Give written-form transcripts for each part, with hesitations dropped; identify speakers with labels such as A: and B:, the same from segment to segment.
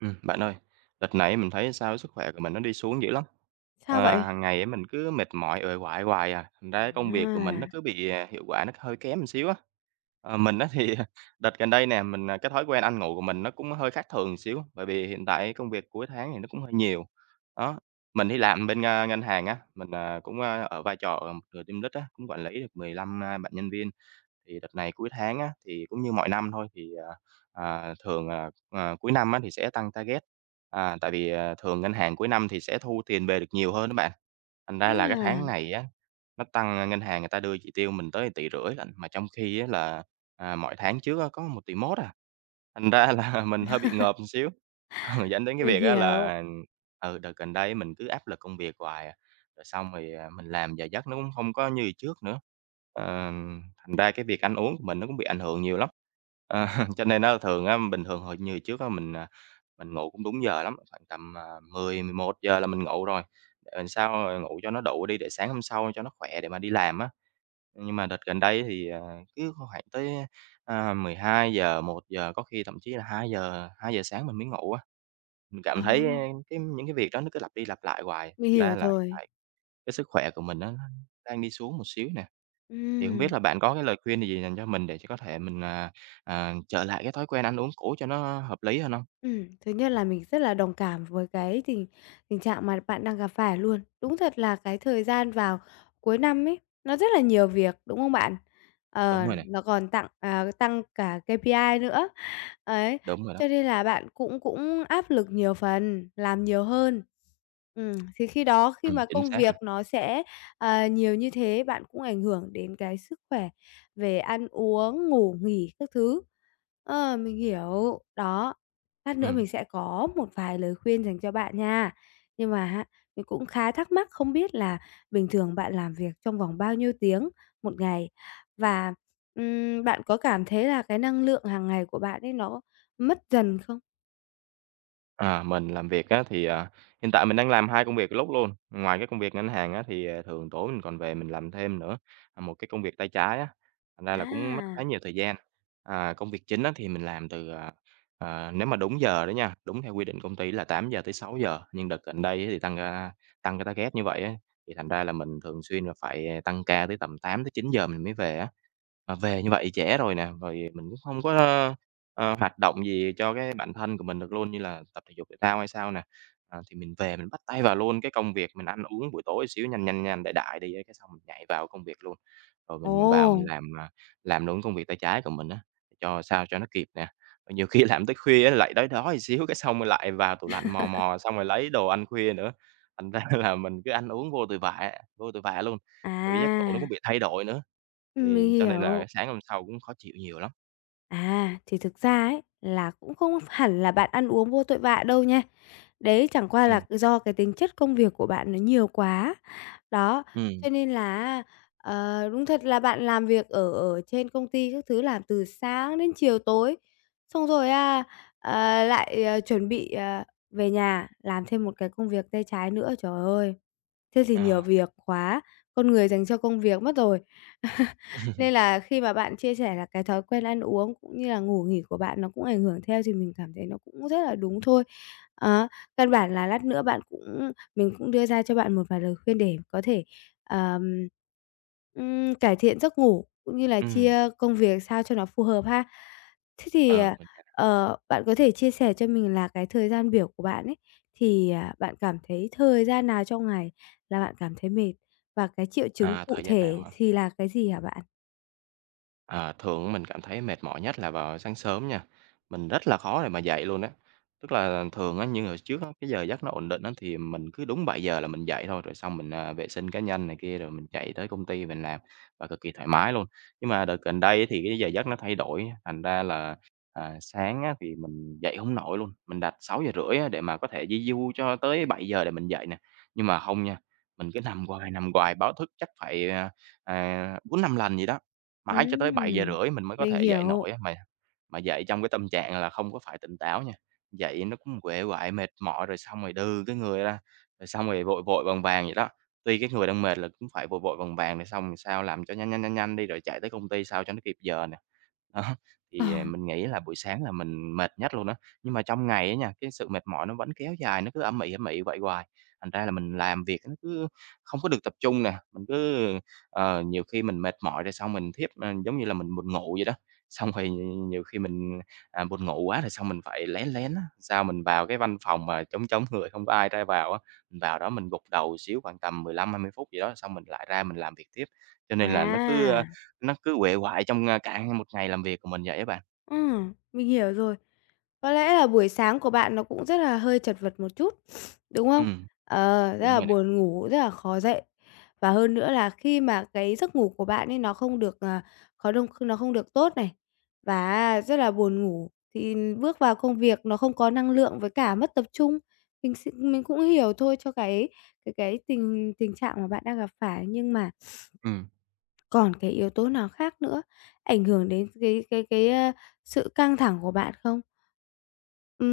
A: Bạn ơi, đợt này mình thấy sao sức khỏe của mình nó đi xuống dữ lắm.
B: Sao vậy?
A: Hàng ngày á mình cứ mệt mỏi, uể oải hoài à, thành ra công việc của
B: À,
A: mình nó cứ bị, hiệu quả nó hơi kém một xíu á. Ờ, mình á thì đợt gần đây nè, mình, cái thói quen ăn ngủ của mình nó cũng hơi khác thường một xíu, bởi vì hiện tại công việc cuối tháng thì nó cũng hơi nhiều. Đó, mình đi làm bên ngân hàng á, mình cũng ở vai trò, ờ, một người team lead á, cũng quản lý được 15, bạn nhân viên. Thì đợt này cuối tháng á, thì cũng như mọi năm thôi, thì thường cuối năm á thì sẽ tăng target, tại vì thường ngân hàng cuối năm thì sẽ thu tiền về được nhiều hơn đó bạn. Thành ra là cái
B: À,
A: tháng này á, nó tăng, ngân hàng người ta đưa chỉ tiêu mình tới tỷ rưỡi lận, mà trong khi á là, mọi tháng trước á có một tỷ mốt à. Thành ra là mình hơi bị ngợp một xíu, ừ, dẫn đến cái
B: mình
A: việc á
B: hiểu.
A: là, ừ, đợt gần đây mình cứ áp lực công việc hoài à, rồi xong thì mình làm giờ giấc nó cũng không có như trước nữa. Ờ, thành ra cái việc ăn uống của mình nó cũng bị ảnh hưởng nhiều lắm. Ờ, cho nên nó thường á, bình thường hồi như trước á mình mình ngủ cũng đúng giờ lắm, khoảng tầm 1000 giờ là mình ngủ rồi, để làm sao mà ngủ cho nó đủ đi để sáng hôm sau cho nó khỏe để mà đi làm á. Nhưng mà đợt gần đây thì cứ khoảng tới, 1200 giờ, một giờ, có khi thậm chí là 200 giờ sáng mình mới ngủ á. Mình
B: Ờ.
A: cảm thấy ờ, cái những cái việc đó nó cứ lặp đi lặp lại hoài,
B: Mình
A: thành
B: hiểu
A: ra là hiện
B: rồi.
A: tại cái sức khỏe của mình nó đang đi xuống một xíu nè. Thì không biết
B: Ừm,
A: là bạn có cái lời khuyên gì dành cho mình để cho có thể mình trở lại cái thói quen ăn uống cũ cho nó hợp lý hơn không.
B: ừm, thứ nhất là mình rất là đồng cảm với cái tình tình trạng mà bạn đang gặp phải luôn. Đúng thật là cái thời gian vào cuối năm ấy, nó rất là nhiều việc, đúng không bạn?
A: Đúng
B: Ờ,
A: rồi nè,
B: nó còn tặng à, tăng cả KPI nữa. Ấy,
A: đúng rồi đó.
B: cho nên là bạn cũng cũng áp lực nhiều phần, làm nhiều hơn. Thì khi đó khi mà
A: Chính
B: công
A: xác
B: việc
A: nè.
B: nó sẽ, nhiều như thế, bạn cũng ảnh hưởng đến cái sức khỏe về ăn uống, ngủ nghỉ các thứ. Ờ, mình hiểu, đó, lát nữa
A: Ừm.
B: mình sẽ có một vài lời khuyên dành cho bạn nha. Nhưng mà á, mình cũng khá thắc mắc không biết là bình thường bạn làm việc trong vòng bao nhiêu tiếng một ngày? Và bạn có cảm thấy là cái năng lượng hàng ngày của bạn ấy nó mất dần không?
A: Mình làm việc á thì hiện tại mình đang làm 2 công việc lúc luôn. Ngoài cái công việc ngân hàng á thì thường tối mình còn về mình làm thêm nữa, một cái công việc tay trái á, thành ra là cũng mất
B: À,
A: khá nhiều thời gian. À, công việc chính á thì mình làm từ nếu mà đúng giờ đó nha, đúng theo quy định công ty là 8 giờ tới 6 giờ nhưng đợt gần đây á thì tăng ca tăng cái target như vậy á, thì thành ra là mình thường xuyên là phải tăng ca tới tầm 8 tới 9 giờ mình mới về á. Mà về như vậy trễ rồi nè, rồi mình cũng không có Ờ, hoạt động gì cho cái bản thân của mình được luôn, như là tập thể dục thể thao hay sao nè. Ờ, thì mình về mình bắt tay vào luôn cái công việc mình ăn uống buổi tối xíu nhanh, nhanh, nhanh, đại đại đi á, cái xong mình nhảy vào công việc luôn. Rồi mình vào mình
B: ồ,
A: làm, à, làm đúng công việc tay trái của mình á, cho sao cho nó kịp nè. Rồi nhiều khi làm tới khuya á, lại đói đói xíu, cái xong rồi lại vào tủ lạnh mò mò, xong rồi lấy đồ ăn khuya nữa. Thành ra là mình cứ ăn uống vô tội vạ luôn. Rồi cái giấc ngủ nó cũng
B: à,
A: bị thay đổi nữa, thì
B: mình
A: cho nên
B: hiểu.
A: là sáng hôm sau cũng khó chịu nhiều lắm.
B: À, thì thực ra ấy, là cũng không hẳn là bạn ăn uống vô tội vạ đâu nha. Đấy chẳng qua
A: Ừ.
B: là do cái tính chất công việc của bạn nó nhiều quá. Đó,
A: Ừ.
B: cho nên là đúng thật là bạn làm việc ở ở trên công ty các thứ làm từ sáng đến chiều tối, xong rồi, chuẩn bị, về nhà làm thêm một cái công việc tay trái nữa, trời ơi! Thế thì nhiều
A: Ờ.
B: việc quá, con người dành cho công việc mất rồi. Nên là khi mà bạn chia sẻ là cái thói quen ăn uống cũng như là ngủ nghỉ của bạn nó cũng ảnh hưởng theo thì mình cảm thấy nó cũng rất là đúng thôi. Đó, căn bản là lát nữa bạn cũng mình cũng đưa ra cho bạn một vài lời khuyên để có thể, ờm, cải thiện giấc ngủ cũng như là
A: Ừm.
B: chia công việc sao cho nó phù hợp ha. Thế thì,
A: Ờ. Ừ, mình hiểu.
B: bạn có thể chia sẻ cho mình là cái thời gian biểu của bạn ấy, thì, bạn cảm thấy thời gian nào trong ngày là bạn cảm thấy mệt? Và cái triệu chứng
A: À,
B: cụ
A: thời gian nào
B: thể
A: hả?
B: thì là cái gì hả bạn?
A: À, thường mình cảm thấy mệt mỏi nhất là vào sáng sớm nha. Mình rất là khó để mà dậy luôn á. Tức là thường á, như hồi trước á, cái giờ giấc nó ổn định á, thì mình cứ đúng 7 giờ là mình dậy thôi. Rồi xong mình vệ sinh cá nhân này kia rồi mình chạy tới công ty mình làm và cực kỳ thoải mái luôn. Nhưng mà đợt gần đây thì cái giờ giấc nó thay đổi. Thành ra là sáng á, thì mình dậy không nổi luôn. Mình đặt 6 giờ rưỡi á, để mà có thể di du cho tới 7 giờ để mình dậy nè. Nhưng mà không nha. Mình cứ nằm hoài báo thức chắc phải 4-5 lần gì đó. Mãi cho tới
B: Ừm,
A: 7 giờ rưỡi mình mới có
B: mình
A: thể dậy
B: hiểu.
A: nổi á, mà dậy trong cái tâm trạng là không có phải tỉnh táo nha. Dậy nó cũng uể oải, mệt mỏi rồi xong rồi đưa cái người ra, rồi xong rồi vội vội vàng vàng vậy đó. Tuy cái người đang mệt là cũng phải vội vội vàng vàng để xong sao làm cho nhanh, nhanh, nhanh, nhanh đi rồi chạy tới công ty sao cho nó kịp giờ nè. Đó,
B: Ờ.
A: thì mình nghĩ là buổi sáng là mình mệt nhất luôn đó. Nhưng mà trong ngày á nha, cái sự mệt mỏi nó vẫn kéo dài, nó cứ âm ỉ vậy hoài. Thành ra là mình làm việc nó cứ không có được tập trung nè, mình cứ Ờ, nhiều khi mình mệt mỏi rồi xong mình thiếp ờ, giống như là mình buồn ngủ vậy đó, xong rồi nhiều khi mình buồn ngủ quá rồi xong mình phải lén lén á, sao mình vào cái văn phòng mà trống trống người không có ai ra vào á, mình vào đó mình gục đầu xíu khoảng tầm 15-20 phút gì đó, xong mình lại ra mình làm việc tiếp. Cho nên là nó cứ,
B: À,
A: ơ, nó cứ uể oải trong cả một ngày làm việc của mình vậy á bạn.
B: mình hiểu rồi. Có lẽ là buổi sáng của bạn nó cũng rất là hơi chật vật một chút, đúng
A: Ừ,
B: không? Ờ, rất
A: đúng
B: là
A: rồi nè.
B: buồn ngủ, rất là khó dậy. Và hơn nữa là khi mà cái giấc ngủ của bạn ấy nó không được, khó đông nó không được tốt này, và rất là buồn ngủ, thì bước vào công việc nó không có năng lượng với cả mất tập trung. Mình cũng hiểu thôi cho cái tình tình trạng mà bạn đang gặp phải, nhưng mà
A: Ừ.
B: còn cái yếu tố nào khác nữa ảnh hưởng đến cái sự căng thẳng của bạn không?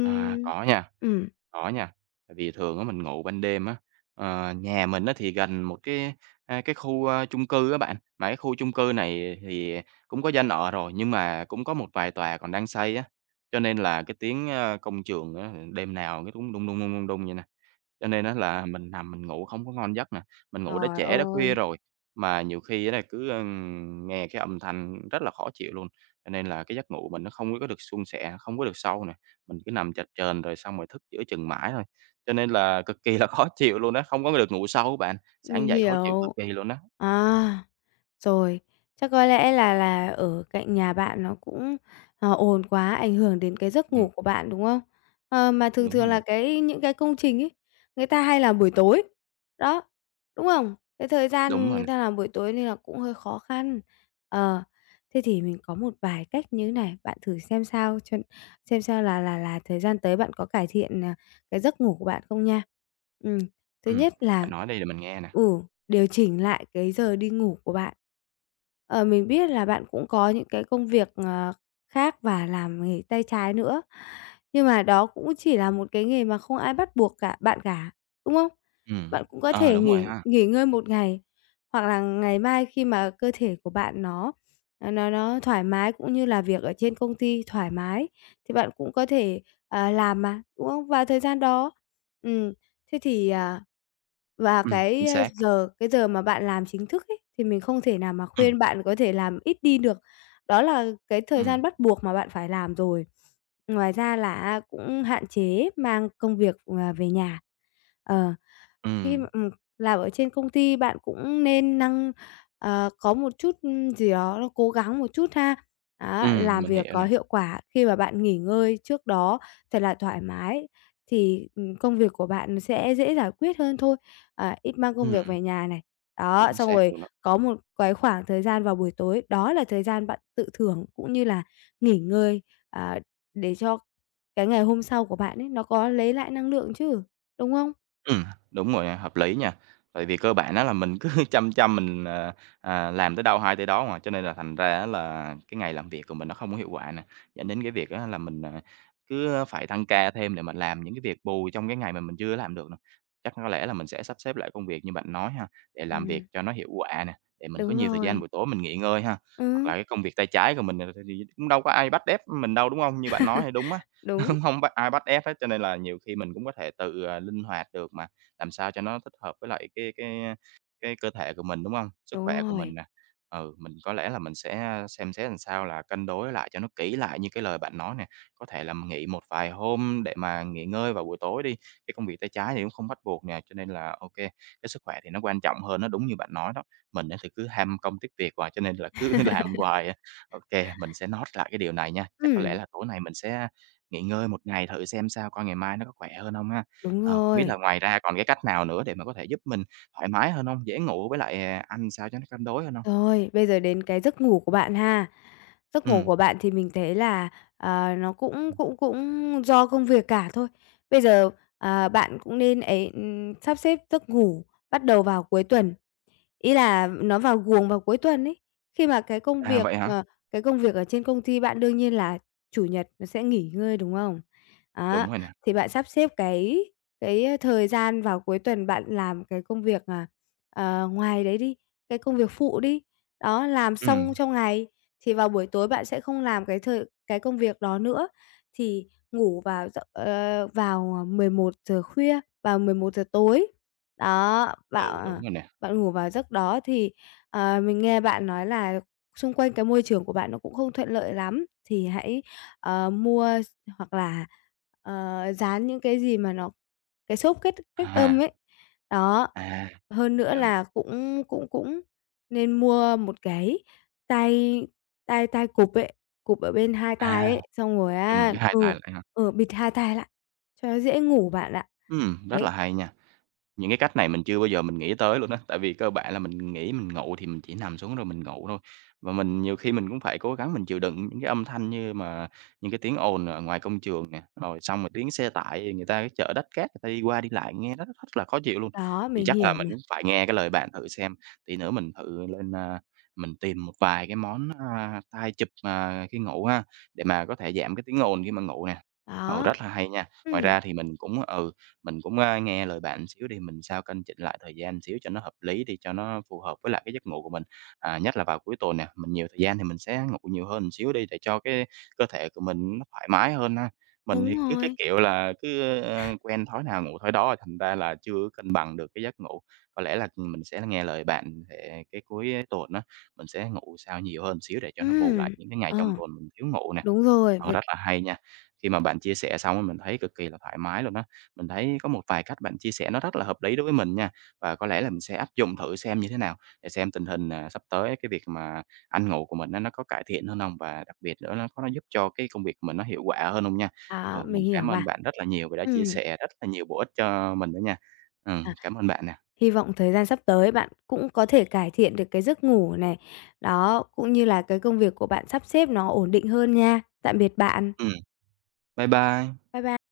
A: À, có nha,
B: ừm,
A: có nha. Tại vì thường á mình ngủ ban đêm á, ờ, nhà mình á thì gần một cái cái khu chung cư á bạn, mà cái khu chung cư này thì cũng có dân ở rồi, nhưng mà cũng có một vài tòa còn đang xây á, cho nên là cái tiếng công trường á, đêm nào cái cũng đung, đung, đung, đung, đung vậy nè. Cho nên á là mình nằm mình ngủ không có ngon giấc nè, mình ngủ đã
B: trời
A: trễ đã khuya
B: ơi,
A: rồi, mà nhiều khi á là cứ nghe cái âm thanh rất là khó chịu luôn, cho nên là cái giấc ngủ mình nó không có được suôn sẻ, không có được sâu nè. Mình cứ nằm chập chờn rồi xong rồi thức giữa chừng mãi thôi, cho nên là cực kỳ là khó chịu luôn á, không có được ngủ sâu á bạn,
B: mình
A: sáng dậy khó chịu cực
B: hiểu.
A: kỳ luôn á.
B: À. Rồi, chắc có lẽ là ở cạnh nhà bạn nó cũng, ồn quá, ảnh hưởng đến cái giấc ngủ
A: Ừm,
B: của bạn, đúng không? Ờ, mà thường
A: đúng
B: thường
A: rồi nè,
B: là những cái công trình ấy, người ta hay làm buổi tối, đó, đúng không? Cái thời
A: đúng
B: gian
A: rồi
B: người
A: nè.
B: ta làm buổi tối nên là cũng hơi khó khăn. Ờ, thế thì mình có một vài cách như thế này, bạn thử xem sao cho xem sao là thời gian tới bạn có cải thiện, cái giấc ngủ của bạn không nha. Ừm, thứ
A: Ừm,
B: nhất là
A: bạn nói đi để mình nghe nè.
B: ừ. Điều chỉnh lại cái giờ đi ngủ của bạn. Ờ, mình biết là bạn cũng có những cái công việc, khác và làm nghề tay trái nữa, nhưng mà đó cũng chỉ là một cái nghề mà không ai bắt buộc cả bạn cả, đúng không?
A: Ừm.
B: Bạn cũng có
A: Ờ,
B: thể
A: đúng rồi
B: nghỉ
A: ha.
B: nghỉ ngơi một ngày, hoặc là ngày mai khi mà cơ thể của bạn nó nó thoải mái, cũng như là việc ở trên công ty thoải mái thì bạn cũng có thể, làm mà, đúng không? Vào thời gian đó. Ừm. Thế thì, và
A: Ừm,
B: cái,
A: chính
B: ơ,
A: xác nè.
B: giờ cái giờ mà bạn làm chính thức ấy, thì mình không thể nào mà
A: Ừm.
B: khuyên bạn có thể làm ít đi được. Đó là cái thời
A: Ừm.
B: gian bắt buộc mà bạn phải làm rồi. Ngoài ra là cũng hạn chế mang công việc, về nhà. Ờ. Khi
A: Ừm.
B: mà làm ở trên công ty bạn cũng nên năng có một chút, gì đó nó cố gắng một chút ha. Đó,
A: Ừm,
B: làm
A: mình
B: việc
A: hiểu
B: có
A: nè.
B: hiệu quả khi mà bạn nghỉ ngơi trước đó thật là thoải mái thì, công việc của bạn sẽ dễ giải quyết hơn thôi. Ờ, ít mang công việc
A: Ừm,
B: về nhà này, đó,
A: chính
B: xong
A: xác
B: rồi
A: luôn.
B: có một cái khoảng thời gian vào buổi tối, đó là thời gian bạn tự thưởng cũng như là nghỉ ngơi, ờ, để cho cái ngày hôm sau của bạn ấy nó có lấy lại năng lượng chứ, đúng không?
A: Ừm, đúng rồi, hợp lý nha. Tại vì cơ bản á là mình cứ chăm chăm mình làm tới đâu hay tới đó mà, cho nên là thành ra á là cái ngày làm việc của mình nó không có hiệu quả nè, dẫn đến cái việc á là mình cứ phải tăng ca thêm để mà làm những cái việc bù trong cái ngày mà mình chưa làm được nè. Chắc có lẽ là mình sẽ sắp xếp lại công việc như bạn nói ha, để làm việc
B: Ừm.
A: cho nó hiệu quả nè, để mình có
B: Đúng
A: nhiều thời gian
B: rồi.
A: buổi tối mình nghỉ ngơi ha. Hoặc
B: Ừm,
A: là cái công việc tay trái của mình, ờ, thì cũng đâu có ai bắt ép mình đâu, đúng không? Như bạn nói thì đúng á.
B: đúng,
A: không bắt ai bắt ép hết, cho nên là nhiều khi mình cũng có thể tự linh hoạt được mà, làm sao cho nó thích hợp với lại cái cái cơ thể của mình, đúng không? Sức khỏe
B: đúng
A: của
B: rồi.
A: mình nè. Ừ, mình có lẽ là mình sẽ xem xét làm sao là cân đối lại cho nó kỹ lại như cái lời bạn nói nè. Có thể là mình nghỉ một vài hôm để mà nghỉ ngơi vào buổi tối đi, cái công việc tay trái thì cũng không bắt buộc nè, cho nên là ok. Cái sức khỏe thì nó quan trọng hơn nó đúng như bạn nói đó. Mình á thì cứ ham công tiếc việc hoài, cho nên là cứ làm hoài à. Ô, mình sẽ note lại cái điều này nha. Chắc có lẽ
B: Ừm,
A: là tối nay mình sẽ nghỉ ngơi một ngày thử xem sao, coi ngày mai nó có khỏe hơn không ha.
B: đúng
A: Không biết
B: rồi.
A: là ngoài ra còn cái cách nào nữa để mà có thể giúp mình thoải mái hơn không? Dễ ngủ với lại, ăn sao cho nó cân đối hơn không?
B: Rồi, bây giờ đến cái giấc ngủ của bạn ha. Giấc ngủ
A: Ừm.
B: của bạn thì mình thấy là, nó cũng
A: Ừm.
B: cũng cũng do công việc cả thôi. Bây giờ, bạn cũng nên ấy, sắp xếp giấc ngủ bắt đầu vào cuối tuần. Ý là nó vào guồng vào cuối tuần ấy. Khi mà cái công
A: À,
B: việc,
A: vậy hả?
B: cái công việc ở trên công ty bạn đương nhiên là Chủ nhật nó sẽ nghỉ ngơi, đúng không? Đó,
A: Đúng rồi nè.
B: thì bạn sắp xếp cái thời gian vào cuối tuần bạn làm cái công việc, ngoài đấy đi, cái công việc phụ đi. Đó, làm xong
A: Ừm,
B: trong ngày thì vào buổi tối bạn sẽ không làm cái công việc đó nữa, thì ngủ vào giấc giờ khuya, vào mười một giờ tối. Đó, bạo
A: ừ, đúng
B: à
A: rồi nè.
B: bạn ngủ vào giấc đó thì, mình nghe bạn nói là xung quanh cái môi trường của bạn nó cũng không thuận lợi lắm, thì hãy, ờ, mua s hoặc là, dán những cái gì mà nó cái xốp cách cách âm
A: À,
B: ấy. Đó,
A: à,
B: hơn nữa
A: hiểu nè.
B: là cũng cũng cũng nên mua một cái tai tai tai cụp ấy, cụp ở bên hai tai
A: À,
B: ấy, xong rồi
A: chùm cái hai tay lại ha.
B: bịt hai tai lại cho nó dễ ngủ bạn ạ.
A: Rất
B: Đấy,
A: là hay nha. Những cái cách này mình chưa bao giờ mình nghĩ tới luôn á, tại vì cơ bản là mình nghĩ mình ngủ thì mình chỉ nằm xuống rồi mình ngủ thôi. Và mình nhiều khi mình cũng phải cố gắng mình chịu đựng những cái âm thanh như mà những cái tiếng ồn ở ngoài công trường nè, rồi xong rồi tiếng xe tải, người ta cái chở đất cát người ta đi qua đi lại nghe nó rất là khó chịu luôn.
B: đó,
A: Thì
B: mình
A: chắc
B: hiểu
A: là mình
B: mà,
A: cũng phải nghe cái lời bạn thử xem, tí nữa mình thử lên, mình tìm một vài cái món, a, tai chụp, à, khi ngủ ha, để mà có thể giảm cái tiếng ồn khi mà ngủ nè. Ừ,
B: đó.
A: rất là hay nha. Ngoài
B: Ừ,
A: ra thì mình cũng ừ, mình cũng, nghe lời bạn xíu đi, mình sao canh chỉnh lại thời gian xíu cho nó hợp lý đi, cho nó phù hợp với lại cái giấc ngủ của mình. À, nhất là vào cuối tuần nè, mình nhiều thời gian thì mình sẽ ngủ nhiều hơn xíu đi để cho cái cơ thể của mình nó thoải mái hơn ha. Mình
B: đúng
A: thì cứ cái
B: rồi.
A: kiểu là cứ, quen thói nào ngủ thói đó, thành ra là chưa cân bằng được cái giấc ngủ. Có lẽ là mình sẽ nghe lời bạn để cái cuối tuần đó mình sẽ ngủ sao nhiều hơn xíu để cho nó bù lại
B: Ừm,
A: những cái ngày
B: ờ,
A: trong tuần mình thiếu ngủ nè.
B: đúng rồi,
A: Ờ,
B: với
A: rất là hay nha. Khi mà bạn chia sẻ xong á, mình thấy cực kỳ là thoải mái luôn á. Mình thấy có một vài cách bạn chia sẻ nó rất là hợp lý đối với mình nha, và có lẽ là mình sẽ áp dụng thử xem như thế nào, để xem tình hình, sắp tới cái việc mà ăn ngủ của mình nó có cải thiện hơn không? Và đặc biệt nữa nó có nó giúp cho cái công việc của mình nó hiệu quả hơn không nha.
B: à,
A: Ừ, mình
B: mình hiểu
A: cảm
B: mà.
A: ơn bạn rất là nhiều vì đã chia
B: Ừm,
A: sẻ rất là nhiều bổ ích cho mình đó nha.
B: à,
A: Cảm ơn bạn nè.
B: hy vọng thời gian sắp tới bạn cũng có thể cải thiện được cái giấc ngủ này, đó, cũng như là cái công việc của bạn sắp xếp nó ổn định hơn nha. Tạm biệt bạn.
A: Ừm, bye bye.
B: Bye bye.